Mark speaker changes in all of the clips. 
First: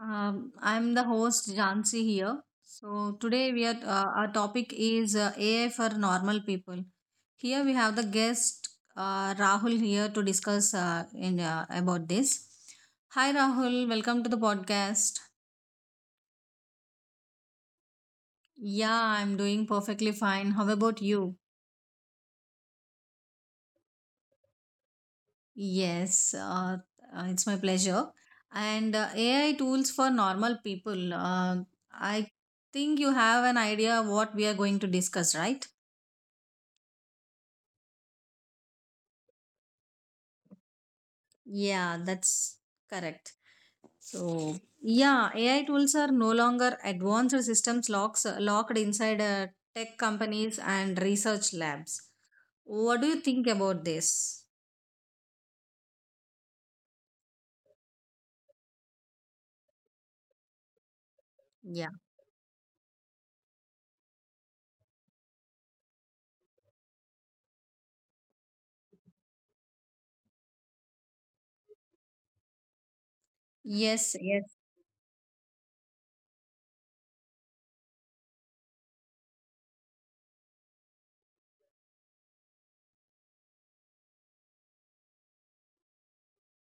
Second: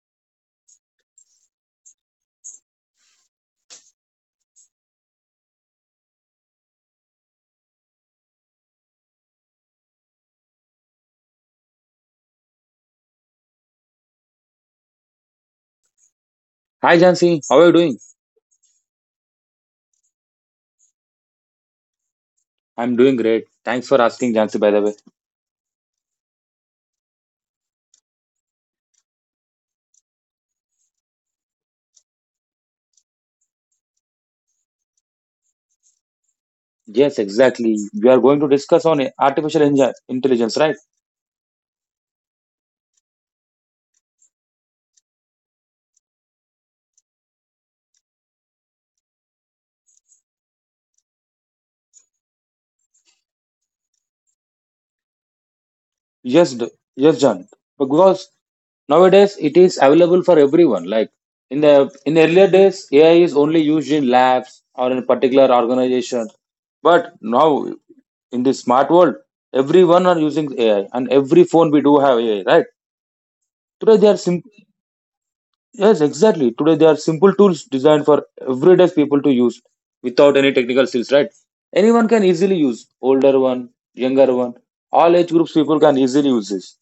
Speaker 1: Um, I'm the host Jansi here. So today we are our topic is AI for normal people. Here we have the guest Rahul here to discuss in about this. Hi, Rahul. Welcome to the podcast.
Speaker 2: Hi Jansi, how are you doing?
Speaker 1: Yeah, I'm doing perfectly fine. How about you?
Speaker 2: I'm doing great. Thanks for asking, Jansi, by the way.
Speaker 1: Yes, it's my pleasure. And AI tools for normal people. I think you have an idea what we are going to discuss, right?
Speaker 2: Yes, exactly. We are going to discuss on artificial intelligence, right?
Speaker 1: Yeah, that's correct. So, yeah, AI tools are no longer advanced systems locks locked inside tech companies and research labs. What do you think about this?
Speaker 2: Yes, Yes, Jan. Because nowadays it is available for everyone. Like in
Speaker 1: Yeah.
Speaker 2: earlier days, AI is only used in labs or in particular organizations. But now in this smart world, everyone are using AI and every phone we do have AI, right? Today they are
Speaker 1: Yes,
Speaker 2: sim-
Speaker 1: yes.
Speaker 2: Yes, exactly. Today they are simple tools designed for everyday people to use without any technical skills, right? Anyone can easily use. Older one, younger one, all age groups people can easily use this.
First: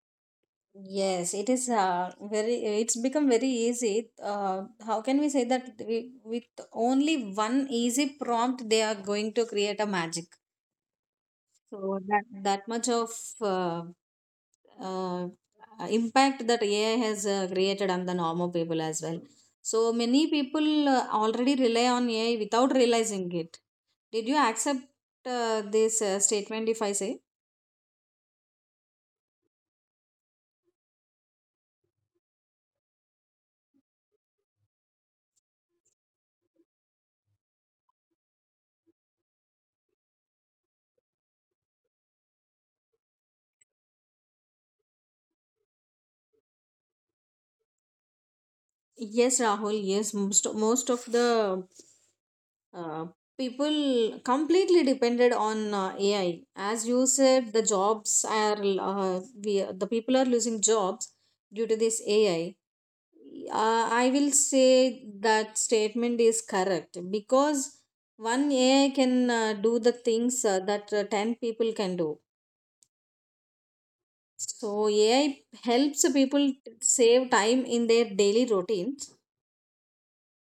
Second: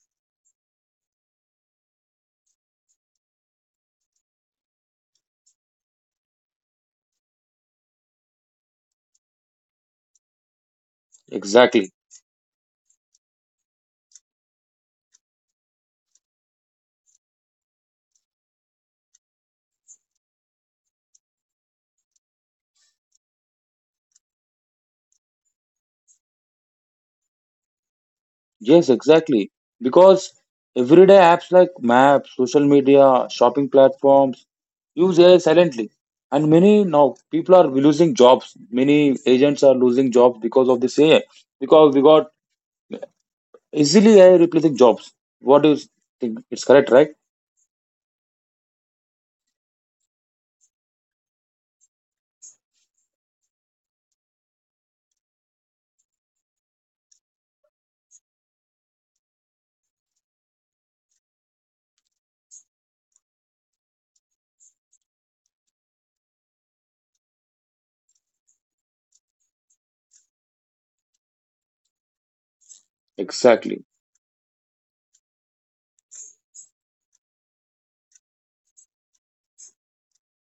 Speaker 1: Yes, it is it's become very easy. How can we say that we, with only one easy prompt, they are going to create a magic.
Speaker 2: Exactly.
Speaker 1: So that much of uh, uh, impact that AI has created on the normal people as well. So many people already rely on AI without realizing it. Did you accept this statement if I say?
Speaker 2: Yes, exactly. Because everyday apps like maps, social media, shopping platforms use AI silently. And many now people are losing jobs. Many agents are losing jobs because of this AI. Because we got easily AI replacing jobs. What do you think? It's correct, right?
Speaker 1: Yes, Rahul, yes, most of the uh, people completely depended on AI. As you said, the jobs are we the people are losing jobs due to this AI. I will say that statement is correct because one AI can do the things that ten people can do.
Speaker 2: Exactly.
Speaker 1: So AI helps people save time in their daily routine.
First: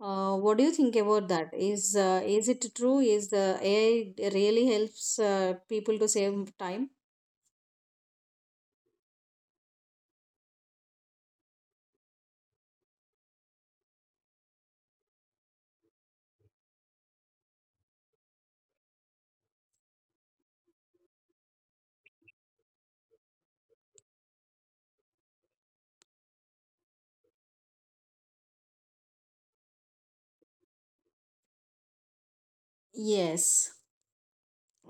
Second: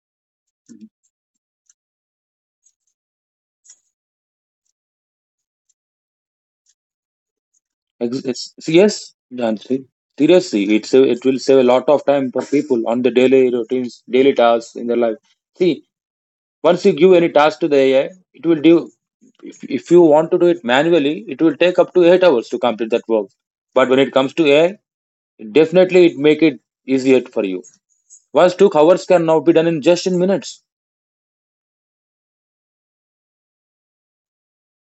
Speaker 1: What do you think about that? Is it true? Is the AI really helps people to save time?
Speaker 2: Yes, Jansi. Seriously, it will save a lot of time for people on the daily routines, daily tasks in their life. See, once you give any task to the AI, it will do. If you want to do it manually, it will take up to 8 hours to complete that work. But when it comes to AI, definitely it make it easier for you. Once took hours can now be done in just in minutes.
Speaker 1: Yes,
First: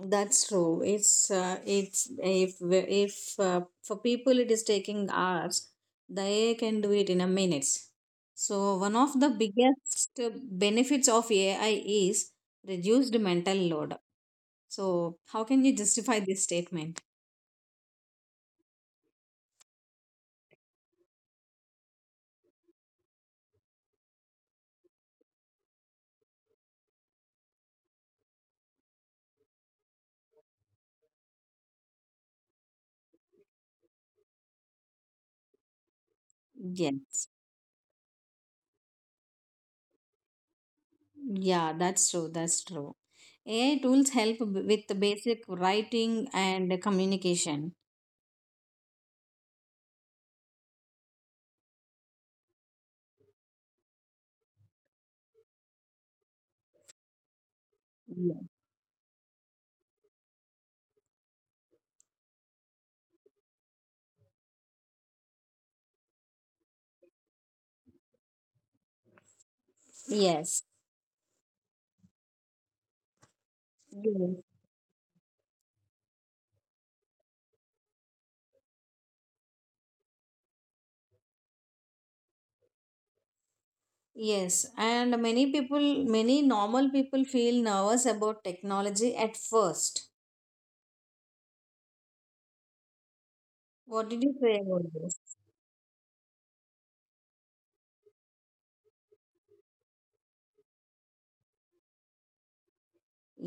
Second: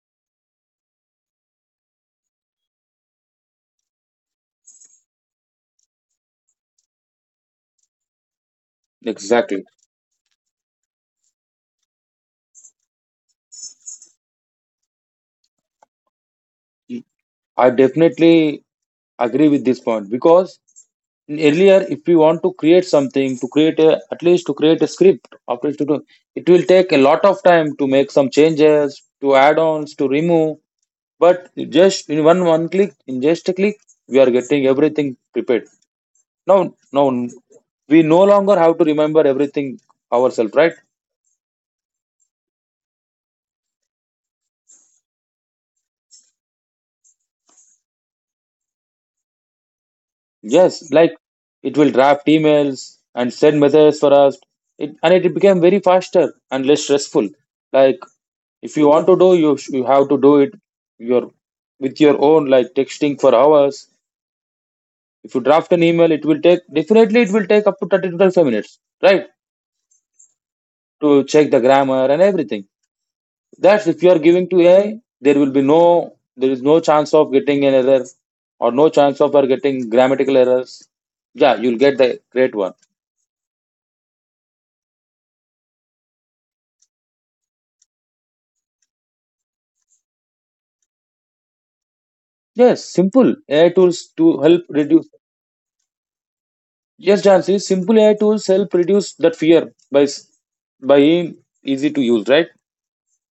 Speaker 1: that's true. It's if for people it is taking hours, the AI can do it in a minutes. So one of the
Speaker 2: Exactly.
Speaker 1: biggest benefits of AI is reduced mental load. So how can you justify this statement?
Speaker 2: I definitely agree with this point because earlier if we want to create something to create at least to create a script after to do, it will take a lot of time to make some changes to add-ons to remove. But just in one click, in just a click, we are getting everything prepared now. now
Speaker 1: Yes.
Speaker 2: we no longer have to remember everything ourselves, right?
Speaker 1: Yeah, that's true. That's true. AI tools help with the basic writing and communication.
Speaker 2: Yes, like it will draft emails and send messages for us, and it became very faster and less stressful. Like
Speaker 1: Yeah.
Speaker 2: if you want to do, you you have to do it your with your own, like texting for hours. If you draft an email, it will take definitely it will take up to 30 to 35 minutes, right?
Speaker 1: Yes.
Speaker 2: To check the grammar and everything, that's if you are
Speaker 1: Yes.
Speaker 2: giving to AI, there will be no there is no chance of getting an error or no chance of are getting grammatical errors. Yeah, you'll get the great one.
Speaker 1: Yes. And many people, many normal people feel nervous about technology at first.
Speaker 2: Yes, simple AI
Speaker 1: What
Speaker 2: tools
Speaker 1: did you
Speaker 2: to
Speaker 1: say
Speaker 2: help
Speaker 1: about
Speaker 2: reduce.
Speaker 1: this?
Speaker 2: Yes, Jansi, simple AI tools help reduce that fear by s- by being easy to use, right?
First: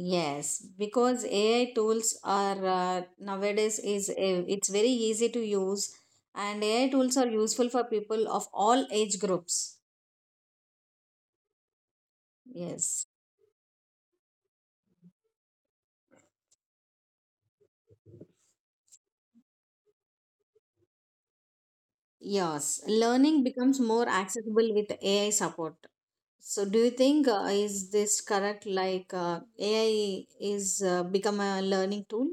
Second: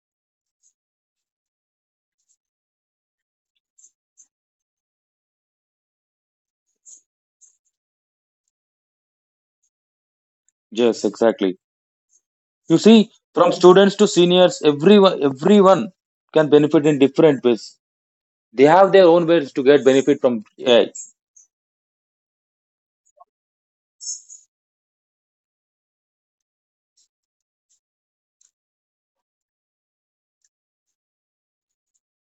Speaker 1: Yes, because AI tools are nowadays is it's very easy to use and AI tools are useful for people of all age groups.
Speaker 2: Yes, exactly. You
Speaker 1: Yes.
Speaker 2: see, from students to seniors, everyone can benefit in different ways. They have their own ways to get benefit from AI.
Speaker 1: Yes, learning becomes more accessible with AI support. So, do you think is this correct? Like AI is become a learning tool?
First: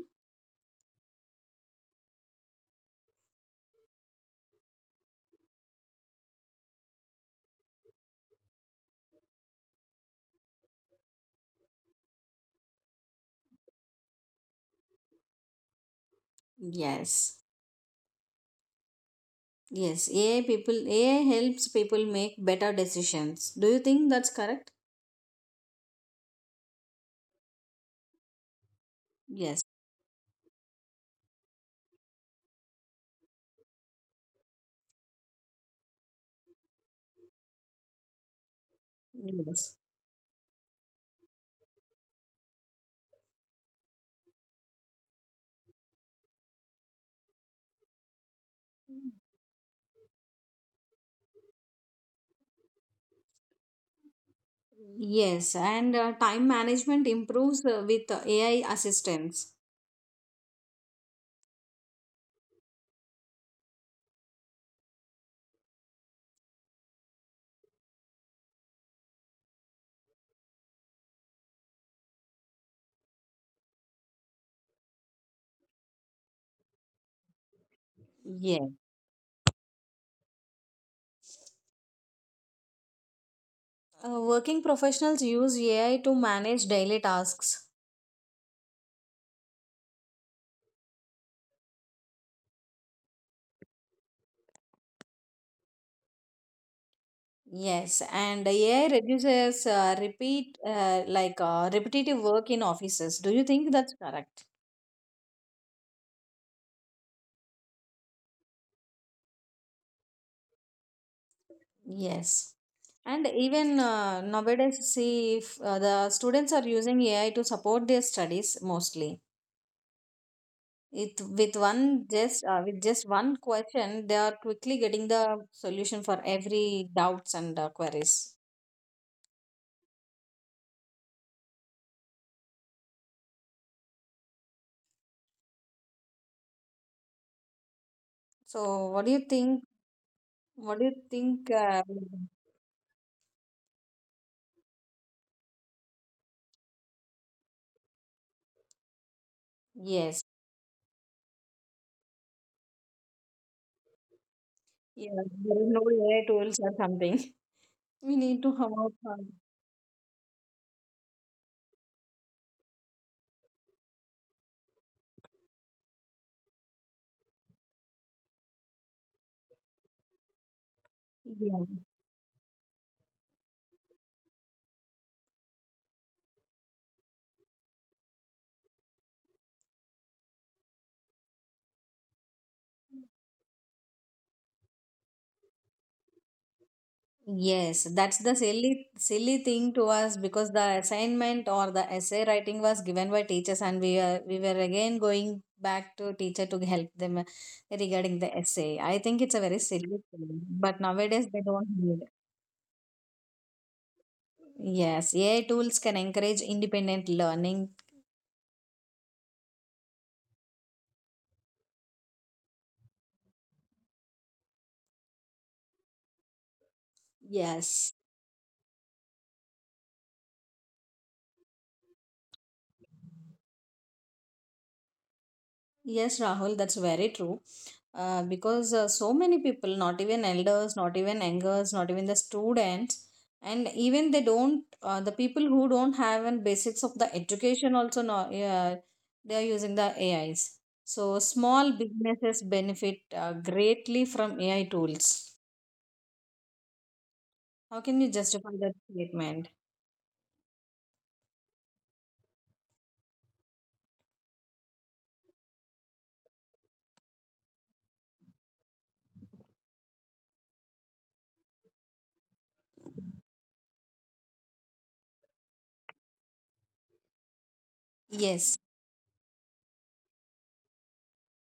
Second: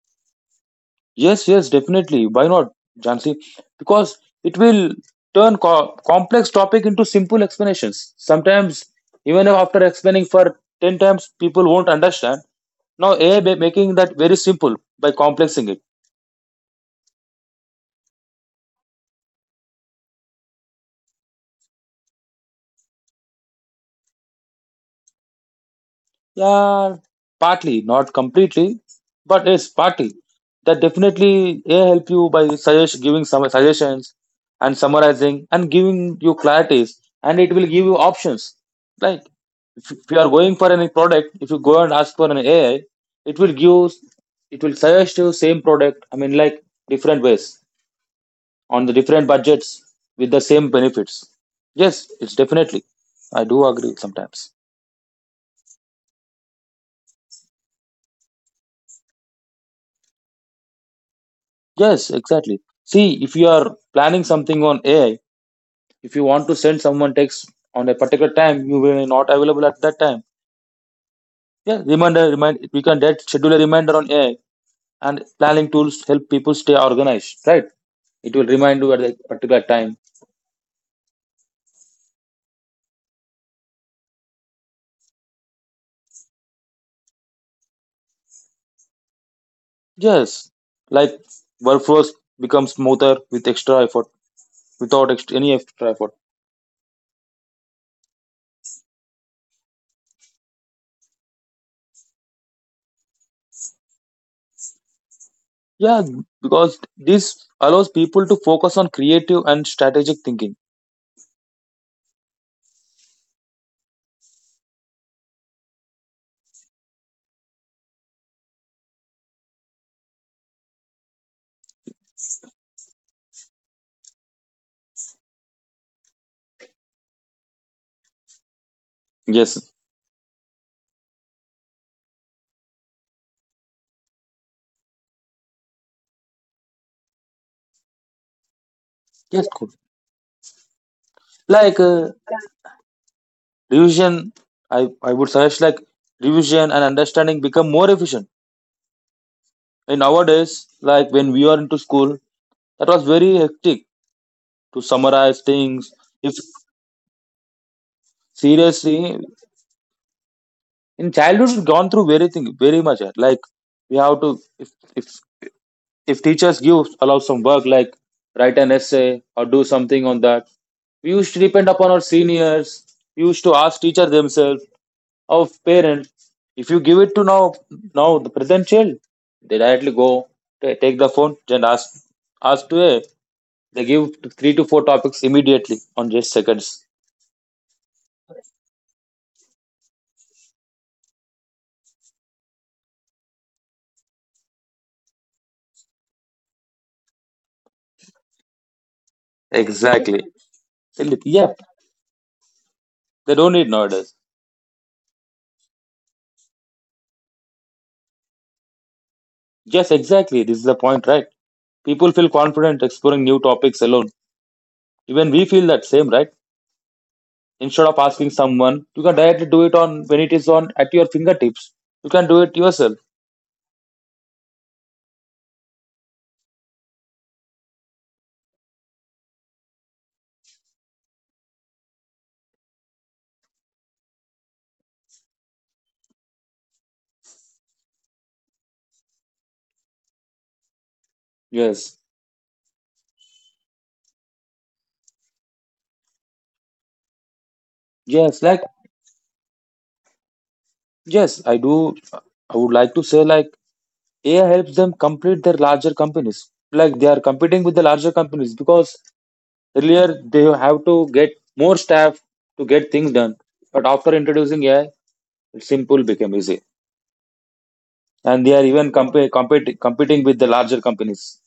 Speaker 2: Yes, yes, definitely. Why not, Jansi? Because it will turn complex topic into simple explanations. Sometimes, even after explaining for 10 times, people won't understand. Now AI making that very simple by complexing it.
Speaker 1: Yes, yes. AI helps people make better decisions. Do you think that's correct?
Speaker 2: Yeah, partly, not completely, but
Speaker 1: Yes,
Speaker 2: it's partly. That definitely a help you by giving some suggestions and summarizing and giving you clarities, and it will give you options. Like
Speaker 1: yes,
Speaker 2: if you are going for any product, if you go and ask for an AI, it will give, it will suggest you same product. I mean, like different ways on the different budgets with the same benefits. Yes, it's definitely. I do agree sometimes.
Speaker 1: yes. And time management improves with AI assistance.
Speaker 2: Yes, exactly. See, if you are planning something on AI, if you want to send someone text on a particular time, you will not available at that time. Yeah, reminder, remind we can that schedule a reminder on AI and planning tools help people stay organized, right? It will
Speaker 1: Yeah.
Speaker 2: remind you at a particular time.
Speaker 1: Working professionals use AI to manage daily tasks.
Speaker 2: Yes, like workflows become smoother with extra effort, without extra, any extra effort.
Speaker 1: Yes, and AI reduces repeat like repetitive work in offices. Do you think that's correct?
Speaker 2: Yeah, because this allows people to focus on creative and strategic thinking.
Speaker 1: Yes. And even nowadays, see if the students are using AI to support their studies mostly. It with one just with just one question, they are quickly getting the solution for every doubts and queries.
Speaker 2: Yes,
Speaker 1: So, what do you
Speaker 2: yes, cool.
Speaker 1: think? What do you think?
Speaker 2: Like revision, I would suggest like revision and understanding become more efficient. And
Speaker 1: Yes,
Speaker 2: nowadays, like when we are into school, that was very hectic to
Speaker 1: yeah,
Speaker 2: summarize
Speaker 1: there is no
Speaker 2: things.
Speaker 1: AI
Speaker 2: If
Speaker 1: tools or something. We need to have our
Speaker 2: seriously
Speaker 1: fun.
Speaker 2: in childhood we've gone through very thing very much, like we have to, if if if teachers give allow some work like write an essay or do something on that, we used to depend
Speaker 1: Yeah.
Speaker 2: upon our seniors. We used to ask teacher themselves of parents. If you give it to now, now the present child, they directly go take the phone and ask to it. They give three to four topics immediately on just seconds.
Speaker 1: Yes, that's the silly thing to us because the assignment or the essay writing was given by teachers and we were again going back to teacher to help them regarding the essay. I think it's a very silly
Speaker 2: Exactly.
Speaker 1: thing, but
Speaker 2: They look,
Speaker 1: nowadays they
Speaker 2: yeah,
Speaker 1: don't need.
Speaker 2: they don't need nowadays.
Speaker 1: Yes, AI tools can encourage independent learning.
Speaker 2: Yes, exactly. This is the point, right? People feel confident exploring new topics alone. Even we feel that same, right? Instead
Speaker 1: Yes.
Speaker 2: of asking someone, you can directly do it on when it is on at your fingertips. You can do it yourself.
Speaker 1: Yes, Rahul, that's very true. Because so many people, not even elders, not even youngers, not even the students, and even the people who don't have an basics of the education also not, they are using the AIs. So small
Speaker 2: Yes,
Speaker 1: businesses benefit greatly from AI tools. How can you
Speaker 2: yes.
Speaker 1: justify
Speaker 2: Like,
Speaker 1: that statement?
Speaker 2: yes, I do. I would like to say like AI helps them complete their larger companies. Like they are competing with the larger companies because earlier they have to get more staff to get things done. But after introducing AI, it's simple became easy, and they
Speaker 1: Yes,
Speaker 2: are even competing with the larger companies,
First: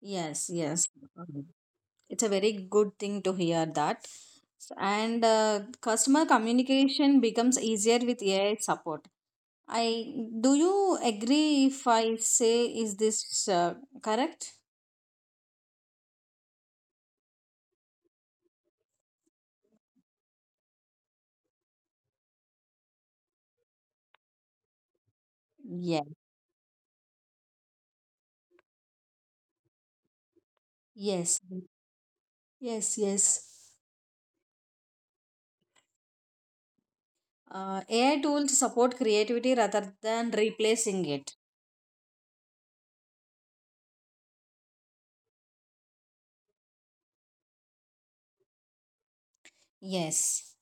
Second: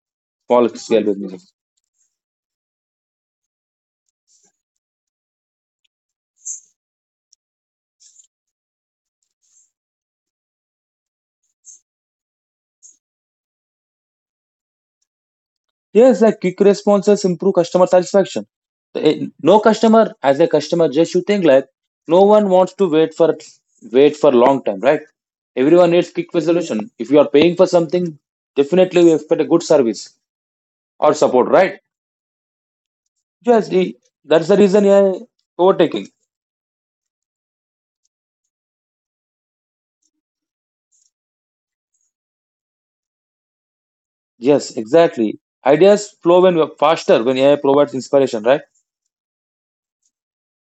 Speaker 1: yes,
Speaker 2: small
Speaker 1: yes.
Speaker 2: scale businesses.
Speaker 1: It's a very good thing to hear that. And customer communication becomes easier with AI support. I, do you agree if I say, is this uh, correct?
Speaker 2: Yes, like quick responses improve customer satisfaction. No customer, as a customer, just you think, like no one wants to wait for, long time, right? Everyone
Speaker 1: Yeah,
Speaker 2: needs quick resolution. If you are paying for something, definitely we expect a good service or
Speaker 1: yes,
Speaker 2: support, right?
Speaker 1: yes, yes.
Speaker 2: Yes, that's the reason AI overtaking.
Speaker 1: AI tools support creativity rather than replacing it.
Speaker 2: Yes, exactly. Ideas flow when we are faster when AI provides inspiration, right?
Speaker 1: Yes,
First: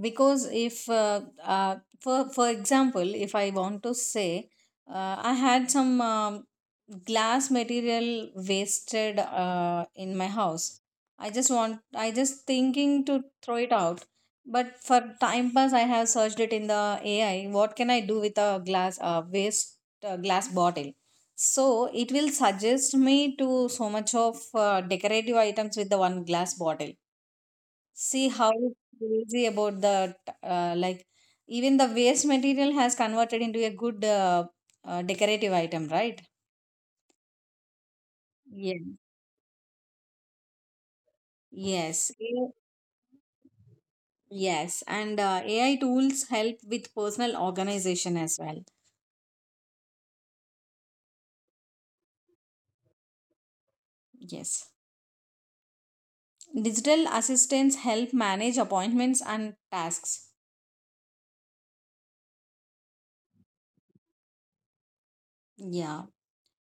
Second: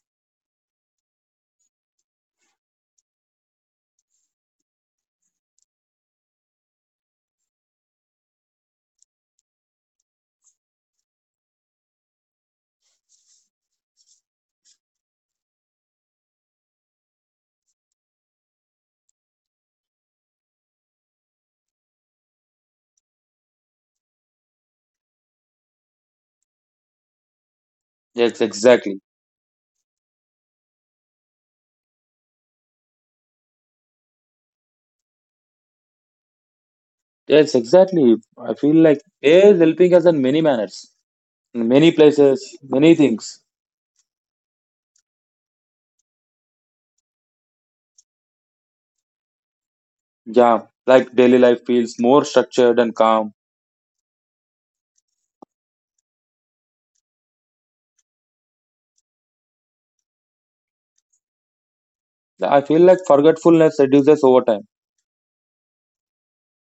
Speaker 1: because if for for example, if I want to say, I had some glass material wasted in my house. I just thinking to throw it out. But for time pass, I have searched it in the AI. What can I do with a glass bottle? So it will suggest me to so much of decorative items with the one glass bottle. See
Speaker 2: Yes,
Speaker 1: how
Speaker 2: exactly.
Speaker 1: crazy about that. Uh, like, even the waste material has converted into a good decorative item, right?
Speaker 2: Yes, exactly. I feel
Speaker 1: Yes.
Speaker 2: like AI is helping us in many manners, in many
Speaker 1: Yes.
Speaker 2: places,
Speaker 1: A-
Speaker 2: many things.
Speaker 1: Yes. And AI tools help with personal organization as well.
Speaker 2: Yeah, like daily life feels more structured and calm.
Speaker 1: Yes. Digital assistants help manage appointments and tasks.
Speaker 2: Yeah, I feel like forgetfulness reduces over time.
Speaker 1: Yeah.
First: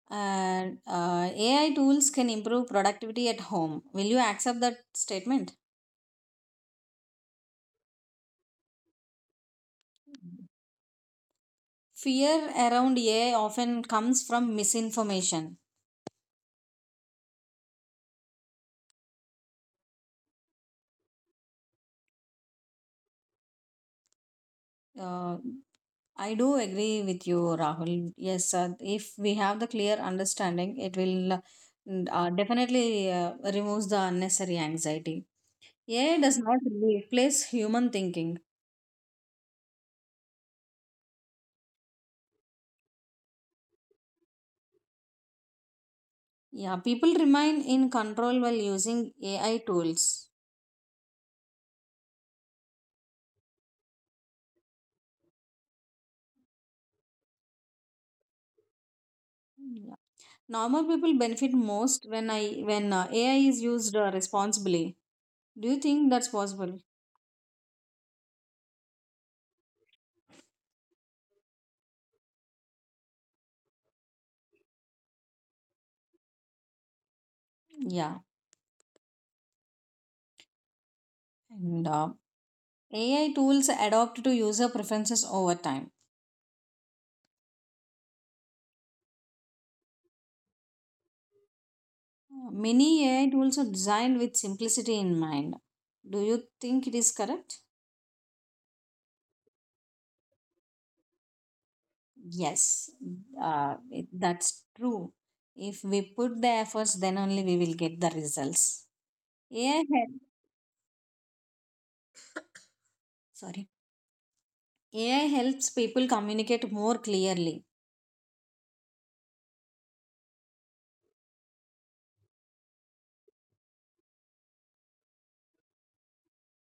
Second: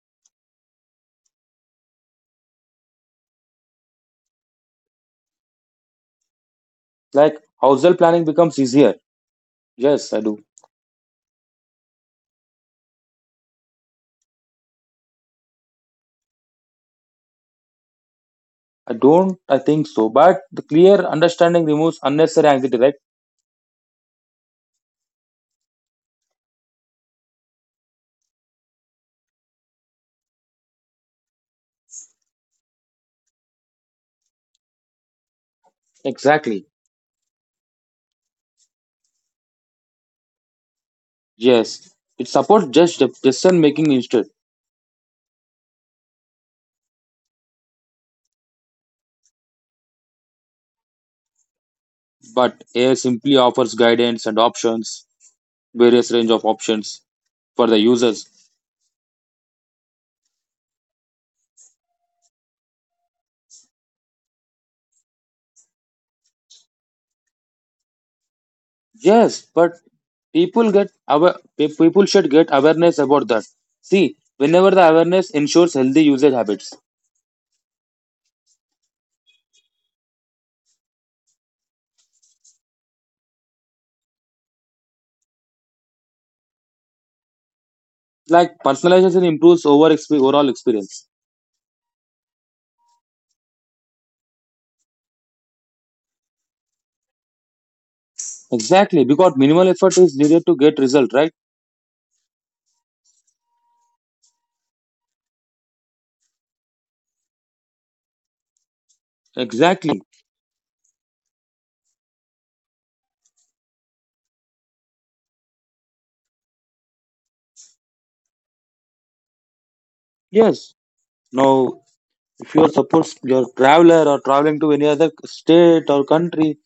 Speaker 1: And AI tools can improve productivity at home. Will you accept that statement?
Speaker 2: Like household planning becomes easier. Yes, I do.
Speaker 1: Fear around AI often comes from misinformation.
Speaker 2: I don't, I think so. But the clear understanding removes unnecessary anxiety, right?
Speaker 1: Uh, I do agree with you, Rahul. Yes, if we have the clear understanding, it will definitely removes the unnecessary anxiety. AI does not
Speaker 2: Exactly.
Speaker 1: replace human thinking.
Speaker 2: Yes. It supports just decision making instead.
Speaker 1: Yeah, people remain in control while using AI tools.
Speaker 2: But AI simply offers guidance and options, various range of options for the users.
Speaker 1: Yeah. Normal people benefit most when AI is used responsibly. Do you think that's possible?
Speaker 2: Yes, but people get aware, people should get awareness about that. See, whenever the awareness ensures healthy usage habits,
Speaker 1: Yeah, and AI tools adapt to user preferences over time.
Speaker 2: like personalization improves over overall experience.
Speaker 1: Many AI tools are designed with simplicity in mind. Do you think it is correct?
Speaker 2: Exactly, because minimal effort is needed to get result, right?
Speaker 1: Yes, that's true. If we put the efforts, then only we will get the results. AI
Speaker 2: Exactly.
Speaker 1: help, sorry, AI helps people communicate more clearly.
Speaker 2: Yes. Now, if you are suppose you're traveler or traveling to any other state or country,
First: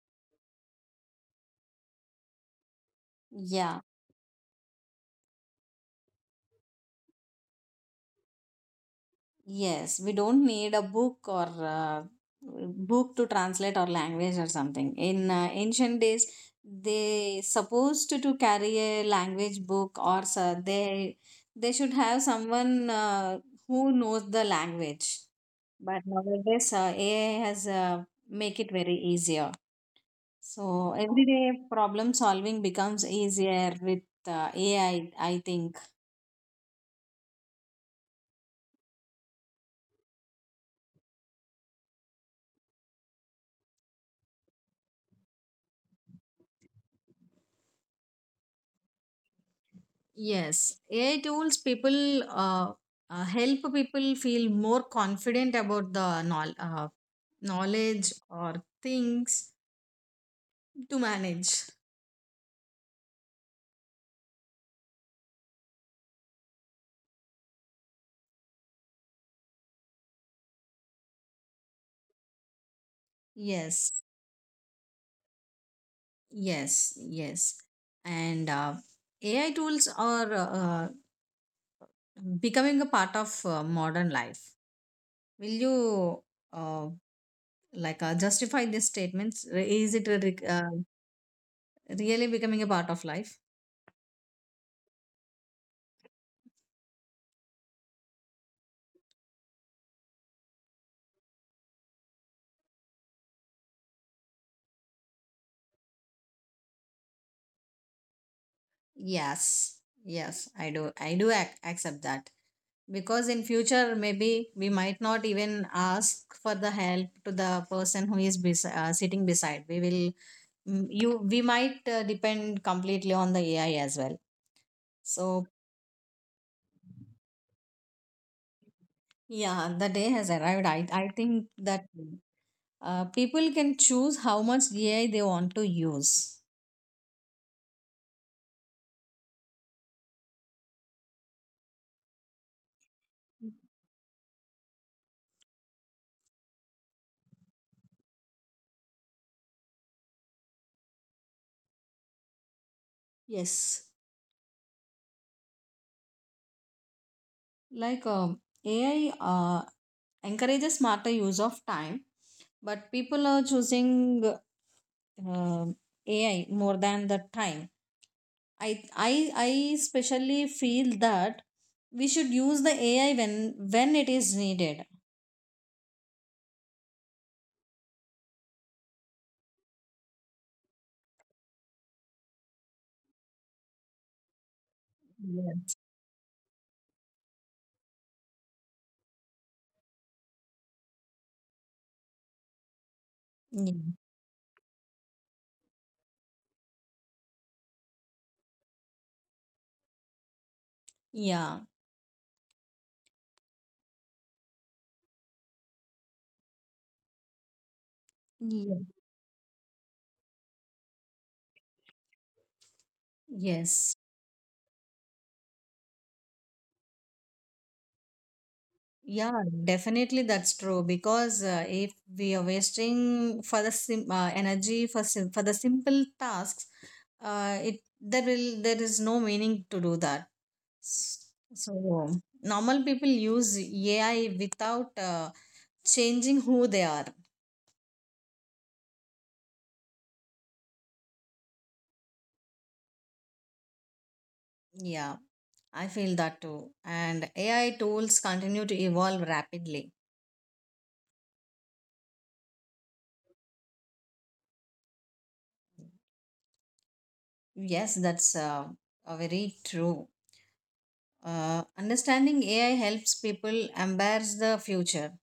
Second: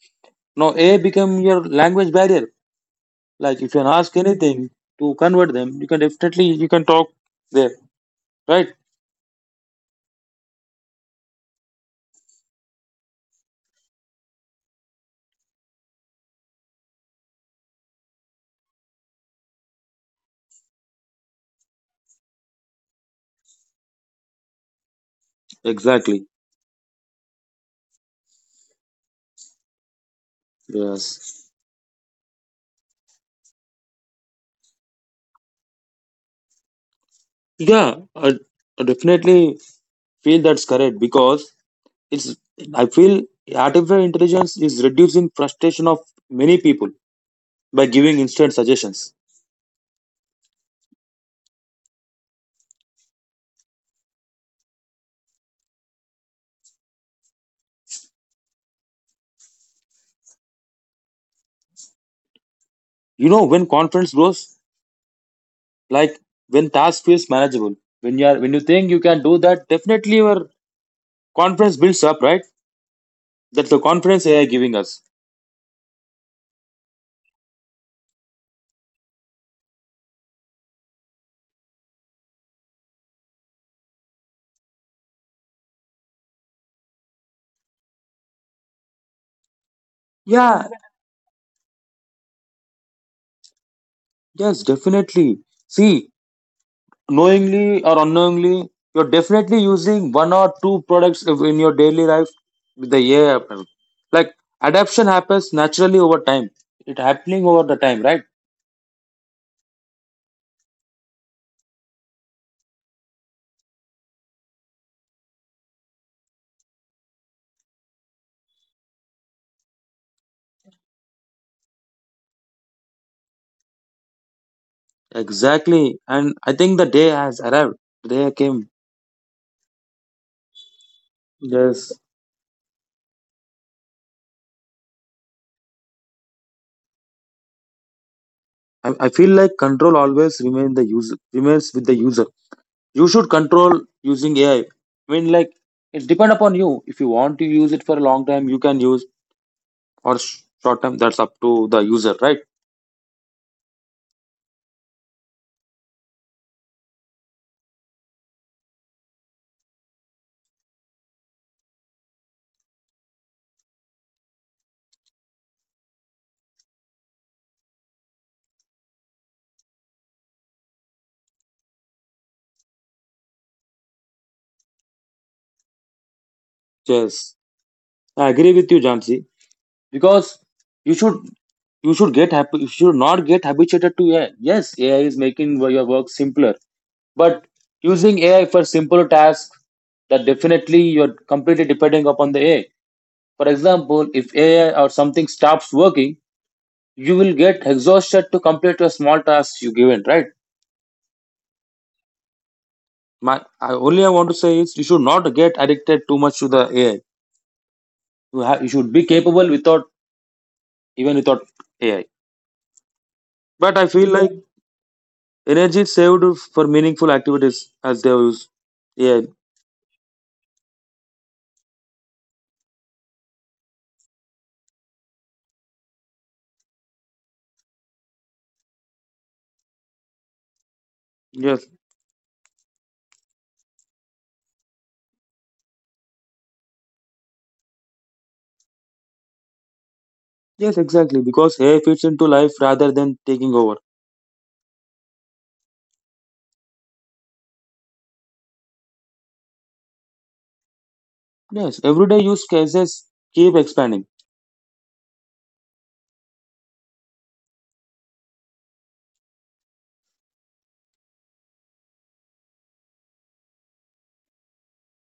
Speaker 2: now A become your language barrier. Like if you
Speaker 1: Yeah.
Speaker 2: can ask anything to convert them, you can definitely you can talk there, right?
Speaker 1: Yes, we don't need a book to translate our language or something. In ancient days, they supposed to carry a language book or so they should have someone who knows the language. But
Speaker 2: Exactly.
Speaker 1: nowadays, AI has make it very easier. So
Speaker 2: Yes.
Speaker 1: everyday problem solving becomes easier with AI, I think.
Speaker 2: Yeah, I definitely feel that's correct because it's. I feel artificial intelligence is reducing frustration of many people by giving instant suggestions.
Speaker 1: Yes, AI tools people uh, uh, help people feel more confident about the knowledge or things to manage.
Speaker 2: You know, when confidence grows, like when task feels manageable, when you think you can do that, definitely your confidence builds up, right? That's the
Speaker 1: Yes,
Speaker 2: confidence AI giving us.
Speaker 1: yes, yes. And AI tools are becoming a part of modern life. Will you uh, justify these statements? Is it re-
Speaker 2: Yeah,
Speaker 1: uh, really becoming a part of life?
Speaker 2: yes, definitely. See, knowingly or unknowingly, you're definitely using one or two products in your daily life with the AI. Happen. Like adaption happens naturally over time. It happening over the time, right?
Speaker 1: Yes, yes, I do. I accept that because in future maybe we might not even ask for the help to the person who is sitting beside. We will mm, you we might depend completely on the AI as well. So
Speaker 2: Exactly. And I think the day has arrived. The day came.
Speaker 1: yeah, the day has arrived. I think that
Speaker 2: Yes.
Speaker 1: people can choose how much AI they want to use.
Speaker 2: I feel like control always remains with the user. You should control using AI. I mean, like it depend upon you. If you want to use it for a long time, you can use, or short time, that's up to the user, right?
Speaker 1: Yes, like AI encourages smarter use of time, but people are choosing uh, AI more than the time. I i i especially feel that we should use the AI when it is needed.
Speaker 2: Yes, I agree with you, Jansi, because you should you should get happy. You should not get habituated to AI. Yes, AI is making
Speaker 1: Yes.
Speaker 2: your work simpler, but using AI for simpler tasks, that definitely you're completely depending upon the AI. For example, if AI or something stops working, you will get exhausted to complete your small tasks you given, right?
Speaker 1: Yeah.
Speaker 2: My only I want to say is you should not get addicted too much to the AI. You, you
Speaker 1: Yeah.
Speaker 2: should be capable without, even without AI. But I
Speaker 1: Yes.
Speaker 2: feel like energy saved for meaningful activities as they use. Yeah,
Speaker 1: Yeah, definitely that's true because if we are wasting for the energy for for the simple tasks, it there will there is no meaning to do that.
Speaker 2: yes,
Speaker 1: So normal people use AI without changing who they are.
Speaker 2: yes, exactly. Because AI fits into life rather than taking over.
Speaker 1: Yeah, I feel that too. And AI tools continue to evolve rapidly.
Speaker 2: Yes, everyday use cases keep expanding.
Speaker 1: Yes, that's a very true. Understanding AI helps people embrace the future.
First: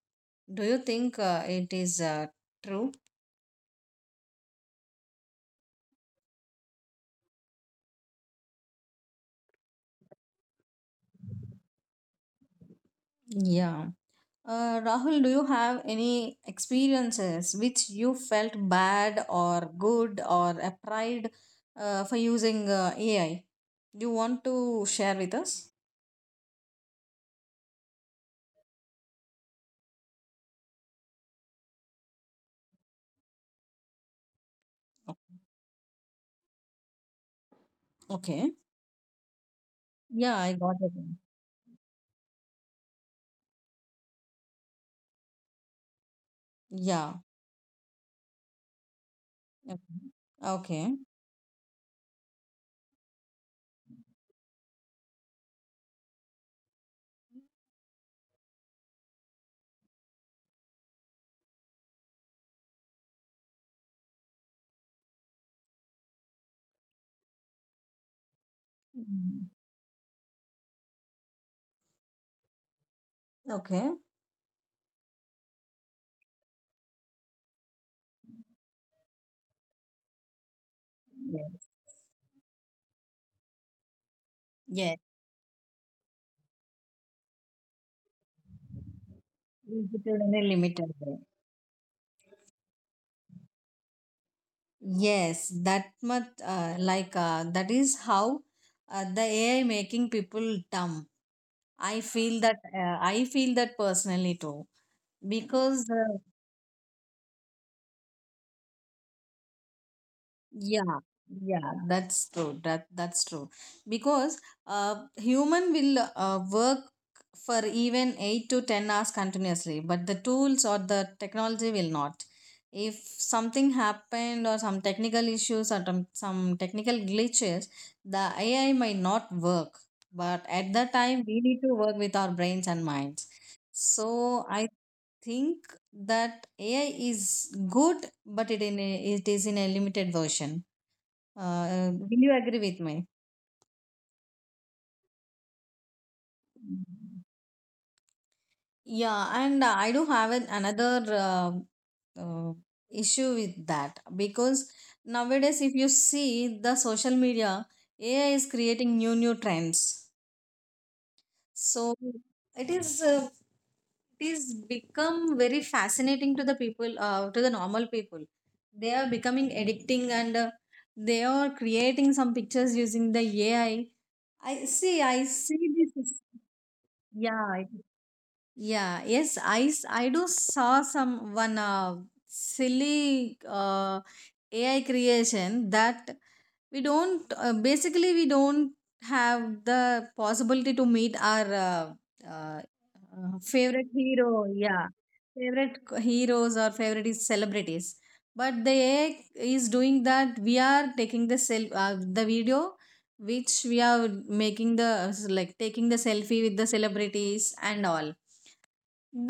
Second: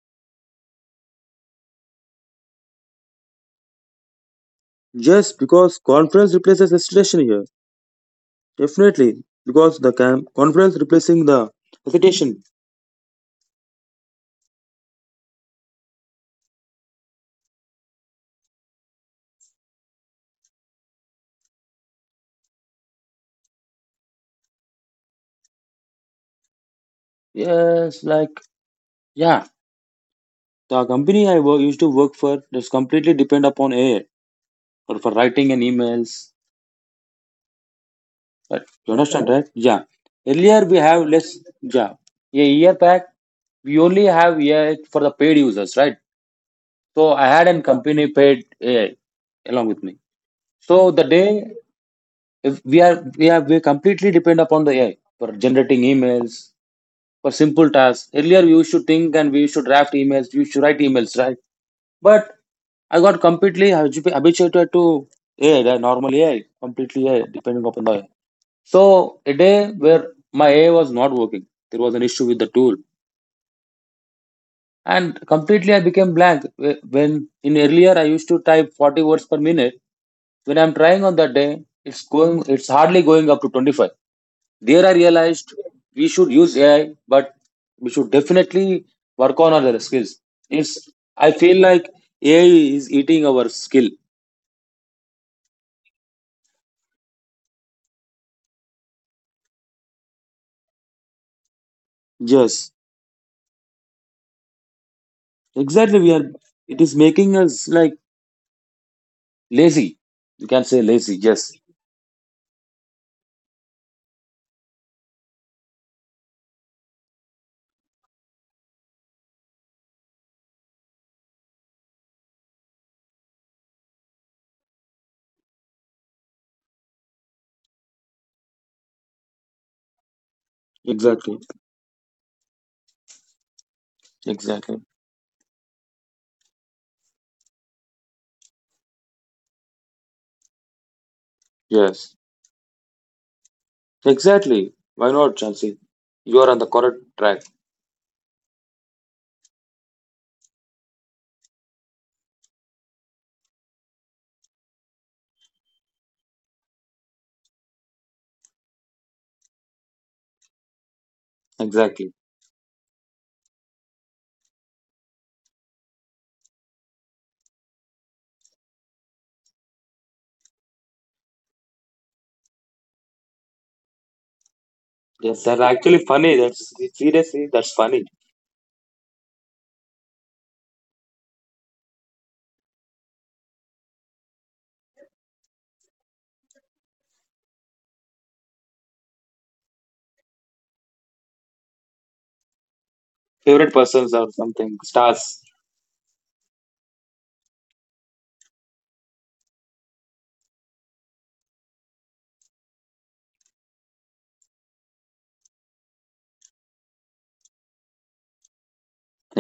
Speaker 1: Do you think it is true?
Speaker 2: Just because conference replaces hesitation here. Definitely. Because the conference replacing the hesitation.
Speaker 1: Yeah. Rahul, do you have any experiences which you felt bad or good or a pride for using AI? Do you want to share with us?
Speaker 2: Yes, like, yeah. The company I used to work for just completely depend upon AI for writing and emails.
Speaker 1: Okay.
Speaker 2: But you understand, right? Yeah.
Speaker 1: Yeah, I
Speaker 2: Earlier we
Speaker 1: got it.
Speaker 2: have less, yeah. A year back, we only have AI for the paid users, right? So I
Speaker 1: Yeah.
Speaker 2: had an, yeah, company paid AI along with me.
Speaker 1: Mhm.
Speaker 2: So
Speaker 1: Okay.
Speaker 2: the day if we completely depend upon the AI for generating emails for simple tasks. Earlier we used to think and we used to draft emails, we used to write emails, right? But I got completely habituated to AI, the normal AI, completely AI, depending upon the AI. So a
Speaker 1: Mhm.
Speaker 2: day where my AI was not working, there was an issue with the tool
Speaker 1: Okay.
Speaker 2: and completely I became blank. When in earlier I used to type 40 words per minute, when I'm trying on that day
Speaker 1: Yes.
Speaker 2: it's hardly going up to 25. There I
Speaker 1: Yes.
Speaker 2: realized we should use AI, but we should definitely work on other
Speaker 1: Limited
Speaker 2: skills
Speaker 1: in a
Speaker 2: it's
Speaker 1: limited way.
Speaker 2: I feel like AI is eating our skill.
Speaker 1: Yes, that much that is how the AI making people dumb.
Speaker 2: Yes,
Speaker 1: I feel that personally too because
Speaker 2: exactly, we
Speaker 1: uh.
Speaker 2: are, it is making us like lazy, you can say
Speaker 1: Yeah,
Speaker 2: lazy. Yes,
Speaker 1: yeah, that's true. That that's true. Because human will work for even 8 to 10 hours continuously, but the tools or the technology will not. If something happened or some technical issues or some technical glitches, the AI might not work. But at that time,
Speaker 2: exactly,
Speaker 1: we need to work with our brains and minds. So I
Speaker 2: exactly,
Speaker 1: think that AI is good, but it is in a limited version. Will
Speaker 2: yes.
Speaker 1: you agree with me?
Speaker 2: Exactly. Why not, Chansey? You are on the correct track.
Speaker 1: Yeah, and I do have another uh, issue with that because nowadays, if you see the social media, AI is creating new trends. So
Speaker 2: Exactly.
Speaker 1: it is uh, it is become very fascinating to the people, to the normal people. They are becoming addicting and they are creating some pictures using the AI. I
Speaker 2: Yes, that's
Speaker 1: see this.
Speaker 2: actually funny. That's seriously,
Speaker 1: Yeah,
Speaker 2: that's
Speaker 1: it
Speaker 2: funny.
Speaker 1: yeah, yes, I, s- I do saw some one silly AI creation that we don't basically we don't have the possibility to meet our uh,
Speaker 2: Favorite
Speaker 1: favorite
Speaker 2: persons or
Speaker 1: hero.
Speaker 2: something,
Speaker 1: Yeah,
Speaker 2: stars.
Speaker 1: heroes or favorite is celebrities. But the AI is doing that. We are taking the self the video which we are making, the like taking the selfie with the celebrities and all.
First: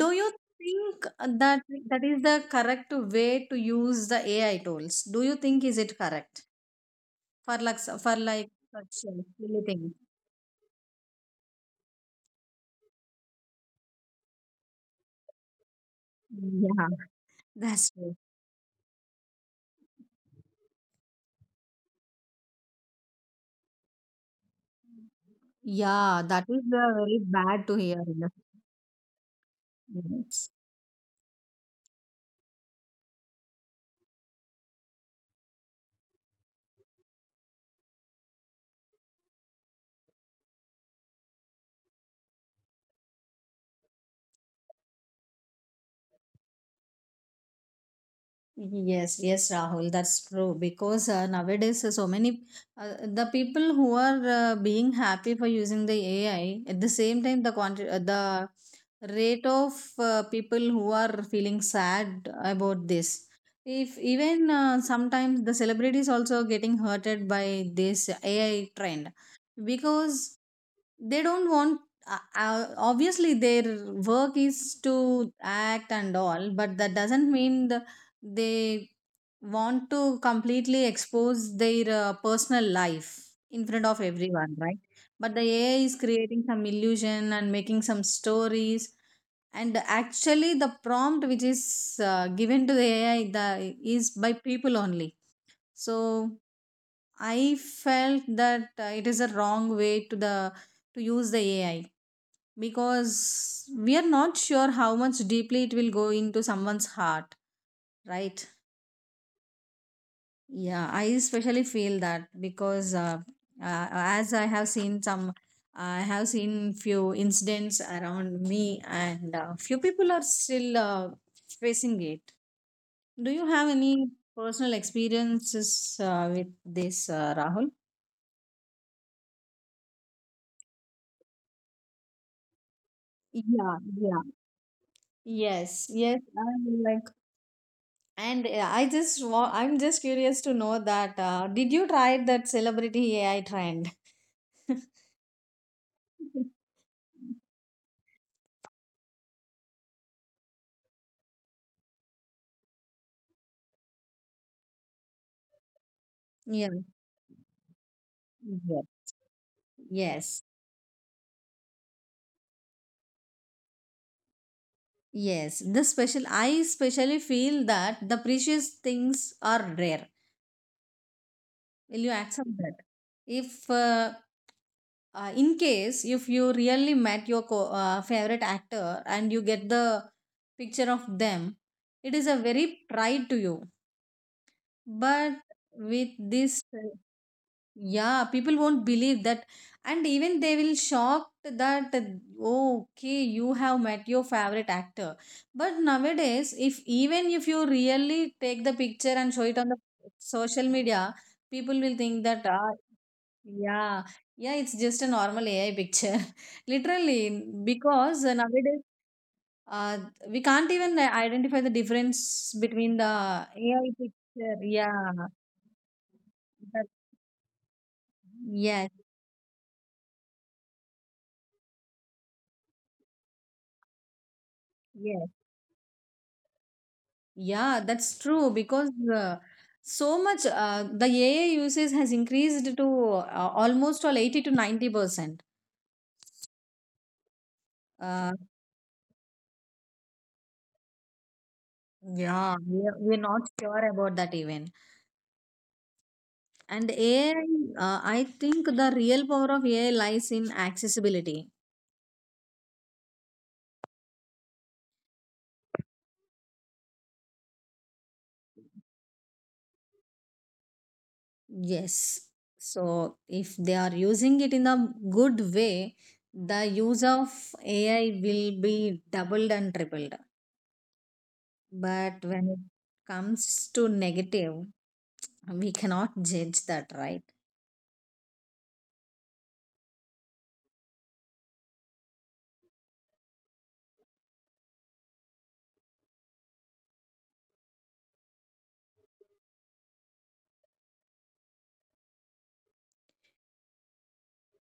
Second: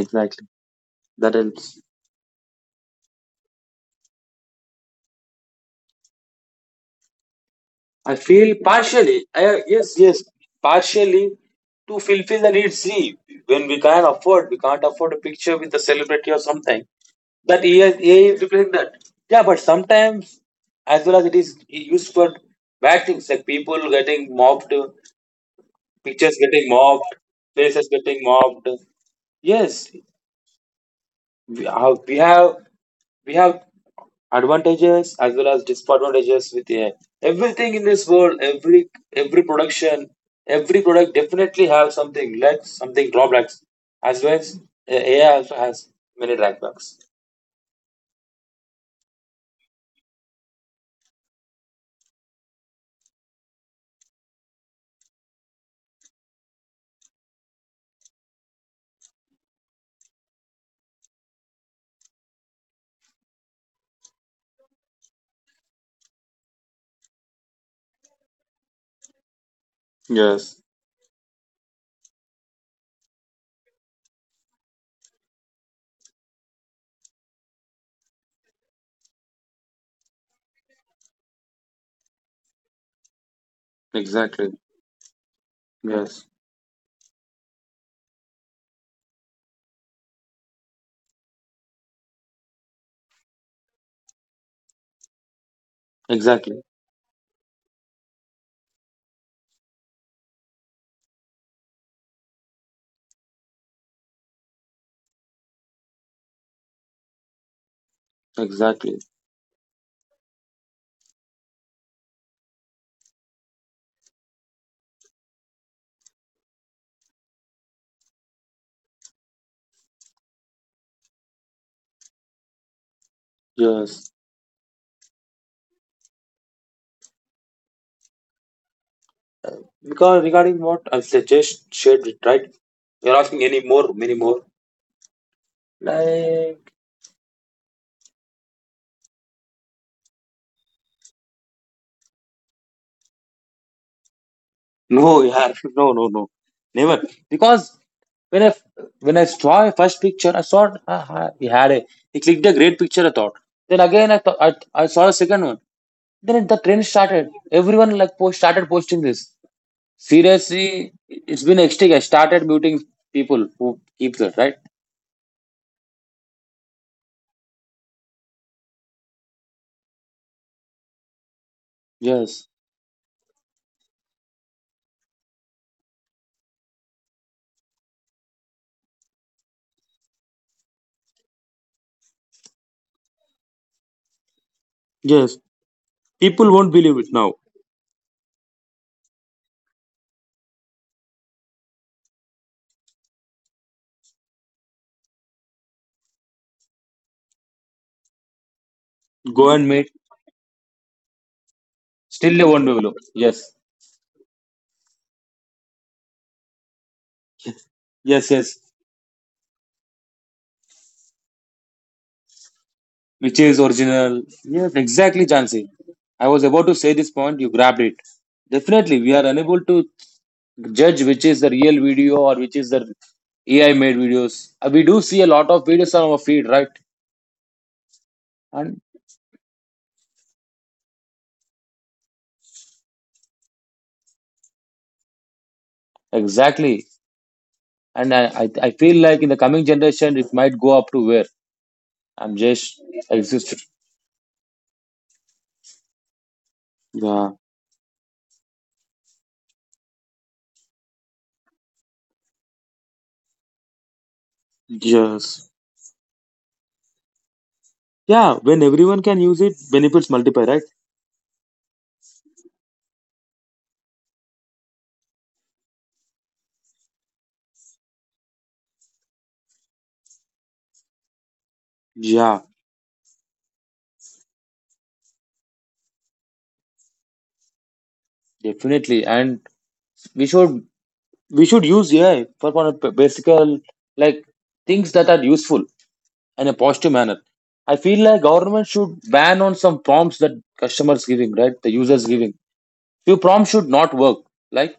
Speaker 1: Do you think
Speaker 2: That
Speaker 1: that
Speaker 2: helps.
Speaker 1: that is the correct way to use the AI tools? Do you think is it correct for like,
Speaker 2: I feel
Speaker 1: such silly things?
Speaker 2: yes, yes, partially, to fulfill the need. See, when we can't afford a picture with a celebrity or something.
Speaker 1: Yeah,
Speaker 2: That AI
Speaker 1: that's true.
Speaker 2: is replacing that. Yeah, but sometimes, as well as it is used for bad things, like people getting mobbed,
Speaker 1: Yeah,
Speaker 2: pictures
Speaker 1: that is
Speaker 2: getting mobbed,
Speaker 1: very bad to
Speaker 2: places
Speaker 1: hear
Speaker 2: getting
Speaker 1: in
Speaker 2: mobbed. Yes,
Speaker 1: the—
Speaker 2: we have we have advantages as well as disadvantages with AI. Everything in this world, every production, every product definitely have something less, something drawbacks, as well as AI also has many drawbacks.
Speaker 1: Yes, yes, Rahul, that's true. Because nowadays, so many the people who are being happy for using the AI, at the same time, the rate of people who are feeling sad about this. If even sometimes the celebrities also getting hurted by this AI trend, because
Speaker 2: Yes,
Speaker 1: they don't want, obviously their work is to act and all, but that doesn't mean they want to completely expose their personal life in front of
Speaker 2: exactly.
Speaker 1: everyone, right? But the AI is
Speaker 2: Yes,
Speaker 1: creating some illusion and making some stories, and actually the prompt which is given to the AI, is by people only. So
Speaker 2: exactly.
Speaker 1: I felt that it is a wrong way to use the AI, because we are not sure how much deeply it will go into someone's heart, right?
Speaker 2: Exactly.
Speaker 1: Yeah, I especially feel that because, uh, as I have seen few incidents around me, and few people are still facing it. Do you have any
Speaker 2: Yes.
Speaker 1: personal experiences with this, Rahul?
Speaker 2: Because regarding what I said, just shared it, right? You're asking any
Speaker 1: Yeah.
Speaker 2: more, many
Speaker 1: Yeah.
Speaker 2: more.
Speaker 1: Yes, yes,
Speaker 2: Like.
Speaker 1: I'm like, and I'm just curious to know that, did you try that celebrity AI trend?
Speaker 2: No, yeah, no, no, no, never. Because when I when I saw a first picture, I saw he had a, he clicked a great picture, I thought. Then again, I thought I saw a second one. Then the
Speaker 1: Yeah.
Speaker 2: trend started. Everyone like post started
Speaker 1: Yeah.
Speaker 2: posting this.
Speaker 1: Yes.
Speaker 2: Seriously, it's been hectic. I started muting people who keep that, right.
Speaker 1: Yes. I especially feel that the precious things are rare. Will you
Speaker 2: Yes,
Speaker 1: accept that? If, In case, if you really met your favorite actor and you get the picture of them, it is a very pride to you.
Speaker 2: yes.
Speaker 1: But with
Speaker 2: People
Speaker 1: this,
Speaker 2: won't believe it now.
Speaker 1: yeah, people won't believe that, and even they will shocked that, "Oh, okay, you have met your favorite actor." But nowadays, if even if you really take the picture and show
Speaker 2: Go
Speaker 1: it
Speaker 2: and
Speaker 1: on the
Speaker 2: meet.
Speaker 1: social media, people will think
Speaker 2: Still, they
Speaker 1: that,
Speaker 2: won't
Speaker 1: ah,
Speaker 2: believe. Yes,
Speaker 1: yeah, yeah, it's just a normal AI picture, literally, because
Speaker 2: yes, yes,
Speaker 1: nowadays. Uh, we can't even identify the difference between the
Speaker 2: which is
Speaker 1: AI
Speaker 2: original.
Speaker 1: picture.
Speaker 2: Yes,
Speaker 1: Yeah,
Speaker 2: exactly, Jansi. I was about to
Speaker 1: that-
Speaker 2: say this point, you grabbed it.
Speaker 1: yes,
Speaker 2: Definitely, we are unable to judge which is the real video or which is the AI made videos. We do see a
Speaker 1: yes.
Speaker 2: lot of videos on our feed, right?
Speaker 1: Yeah, that's true
Speaker 2: And
Speaker 1: because, so much, the AI usage has increased to almost all 80 to 90%.
Speaker 2: exactly. And
Speaker 1: Uh,
Speaker 2: I feel like in the coming generation, it might go up to where I'm
Speaker 1: yeah,
Speaker 2: just
Speaker 1: we're not
Speaker 2: existed.
Speaker 1: sure about that even. And
Speaker 2: Yeah.
Speaker 1: AI, I think the real power of AI lies in accessibility.
Speaker 2: Yes. Yeah. When everyone can use it, benefits multiply, right?
Speaker 1: Yes. So if they are using it in a good way, the use of AI will be doubled and tripled. But
Speaker 2: Yeah,
Speaker 1: when it comes to negative, we cannot judge that, right?
Speaker 2: definitely. And we should. We should use AI for one of the basic like things that are useful in a positive manner. I feel like government should ban on some prompts that customers giving, right? The users giving. Few prompts should not work. Like,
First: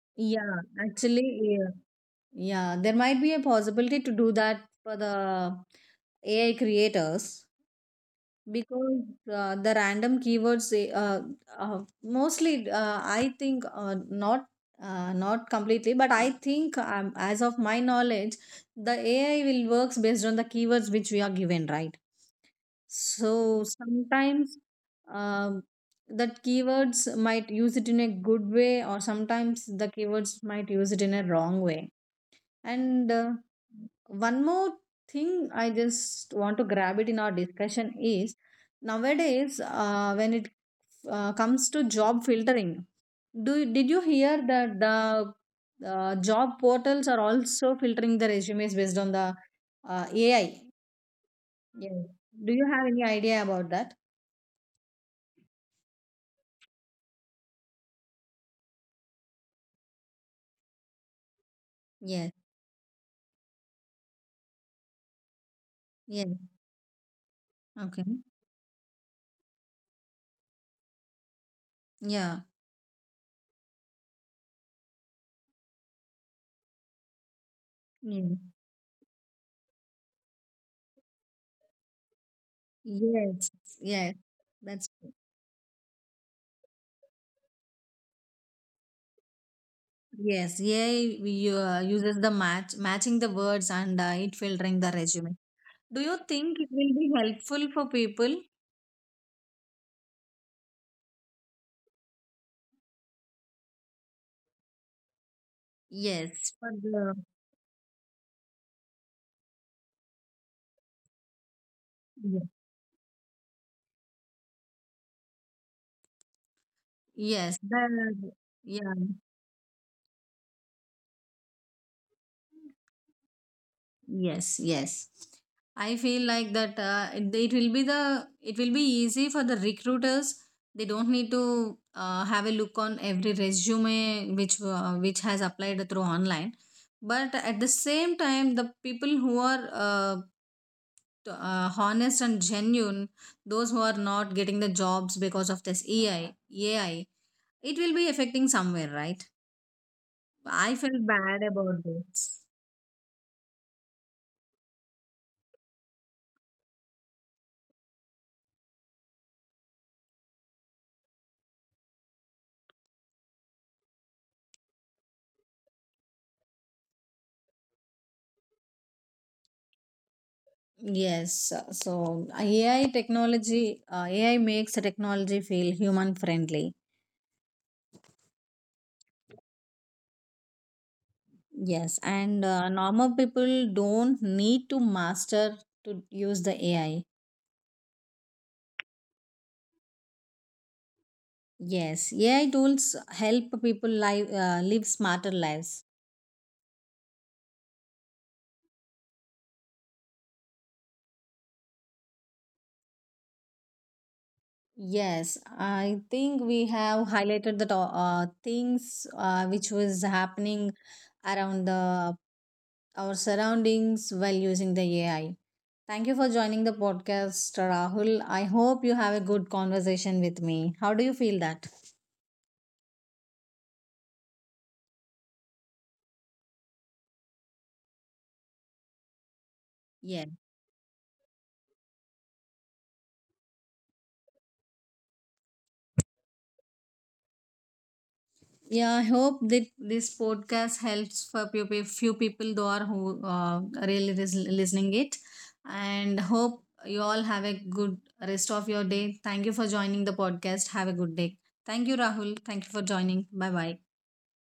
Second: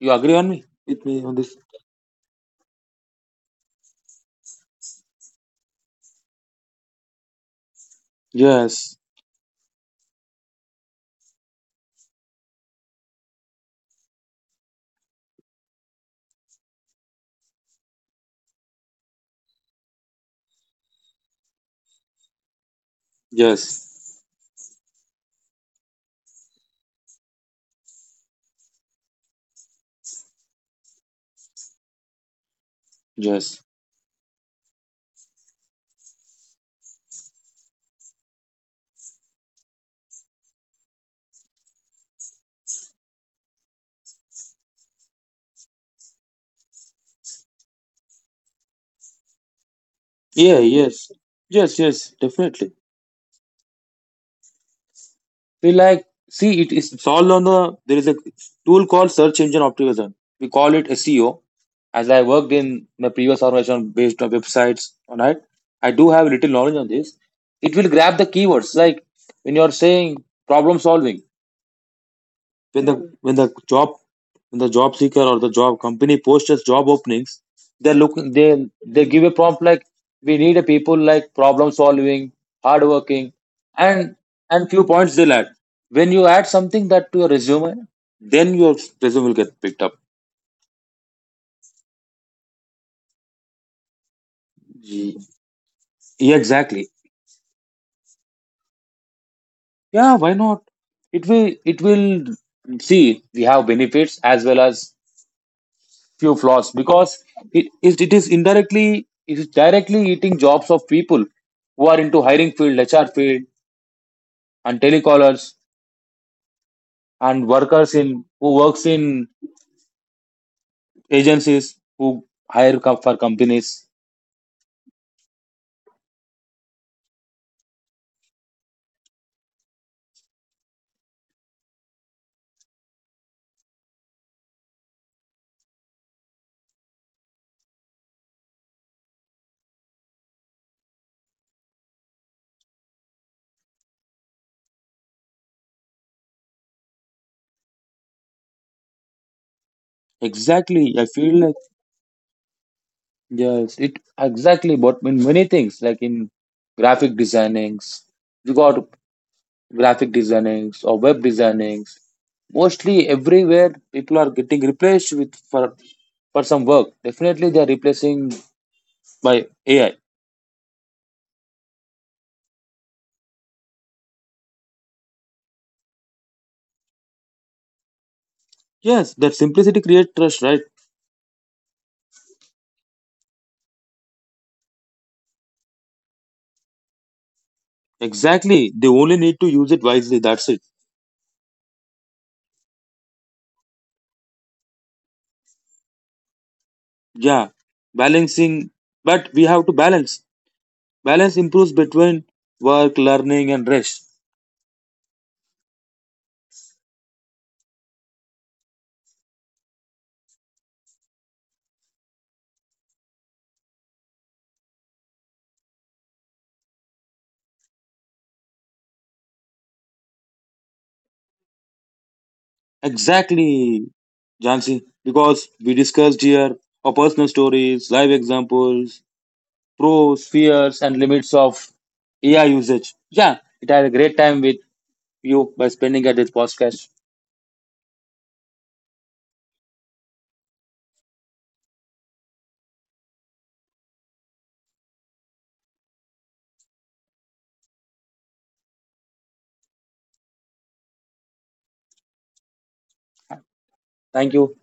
Speaker 2: you agree on
Speaker 1: Yeah,
Speaker 2: me, with me on
Speaker 1: actually,
Speaker 2: this?
Speaker 1: yeah. Yeah, there might be a possibility to do that for the AI creators,
Speaker 2: Yes,
Speaker 1: because the random keywords mostly, I think, not, not completely, but I think, as of my knowledge, the AI will works based on the keywords which we are given, right? So
Speaker 2: yes,
Speaker 1: sometimes um that keywords might use it in a good way, or sometimes the keywords might use it in a wrong way. And
Speaker 2: yes.
Speaker 1: one more thing I just want to grab it in our discussion is, nowadays, when it comes to job filtering, did you hear that the job portals are also filtering the resumes based on the
Speaker 2: Yeah,
Speaker 1: AI?
Speaker 2: yes, yes,
Speaker 1: Yes.
Speaker 2: yes.
Speaker 1: Do you
Speaker 2: Definitely.
Speaker 1: have any idea about that?
Speaker 2: We like, see, it's all on the, there is a tool called search engine optimization, we call it SEO. As I
Speaker 1: Yes.
Speaker 2: worked in my previous organization based on websites, all right. I do have
Speaker 1: Yeah.
Speaker 2: little knowledge on this. It will grab the
Speaker 1: Okay.
Speaker 2: keywords like when you are saying problem solving,
Speaker 1: Yeah.
Speaker 2: when the when the job when the job seeker or the job company posts its job openings, they're looking
Speaker 1: Yeah.
Speaker 2: they they give a prompt like we need a people like problem solving, hardworking,
Speaker 1: Yes.
Speaker 2: and
Speaker 1: Yes.
Speaker 2: and few
Speaker 1: That's
Speaker 2: points they'll add. When you add something that to your resume, then your resume will get picked up.
Speaker 1: yes. Yeah. We, uses the matching the words, and it filtering the
Speaker 2: Ye-
Speaker 1: resume. Do you
Speaker 2: yeah,
Speaker 1: think it
Speaker 2: exactly,
Speaker 1: will be helpful for people?
Speaker 2: yeah, why not. It will see, we have benefits as well as few
Speaker 1: Yes.
Speaker 2: flaws,
Speaker 1: For the,
Speaker 2: because it is directly eating jobs of people who are into
Speaker 1: yeah.
Speaker 2: hiring field, HR field, and telecallers, and
Speaker 1: Yes.
Speaker 2: workers in
Speaker 1: The,
Speaker 2: who works
Speaker 1: yeah.
Speaker 2: in agencies who hire for companies.
Speaker 1: Yes, yes. I feel like that it will be easy for the recruiters. They don't need to have a look on every resume which has applied through online. But at the same time, the people who are, honest and genuine, those who are not getting the jobs because of this AI, it will be affecting somewhere, right? I
Speaker 2: Exactly, I
Speaker 1: feel
Speaker 2: feel
Speaker 1: bad
Speaker 2: like.
Speaker 1: about this.
Speaker 2: Yes, it. Exactly, but in many things like in graphic designings, you got graphic designings or web designings, mostly everywhere people are getting replaced with, for some work, definitely they are replacing by AI.
Speaker 1: Yes, so AI technology, AI makes the technology feel human friendly.
Speaker 2: Yes, that simplicity creates trust, right.
Speaker 1: Yes, and normal people don't need to master to use the AI.
Speaker 2: Exactly, they only need to use it wisely, that's it.
Speaker 1: Yes, AI tools help people live smarter lives.
Speaker 2: Yeah, balancing. But we have to balance, improves between work, learning and rest.
Speaker 1: Yes, I think we have highlighted the things which was happening around the our surroundings while using the AI. Thank you for joining the podcast, Rahul. I hope you have a good conversation with me. How do you feel that?
Speaker 2: Exactly, Jansi. Because we discussed here our personal stories, live examples, pros,
Speaker 1: Yeah.
Speaker 2: fears, and limits of AI usage. Yeah, it had a great time with you by spending at this podcast.
Speaker 1: Yeah, I hope that this podcast helps for few people though are who really listening it, and hope you all have a good rest of your day. Thank you for joining the podcast. Have a good day. Thank you, Rahul. Thank you for joining. Bye bye.
Speaker 2: Thank you.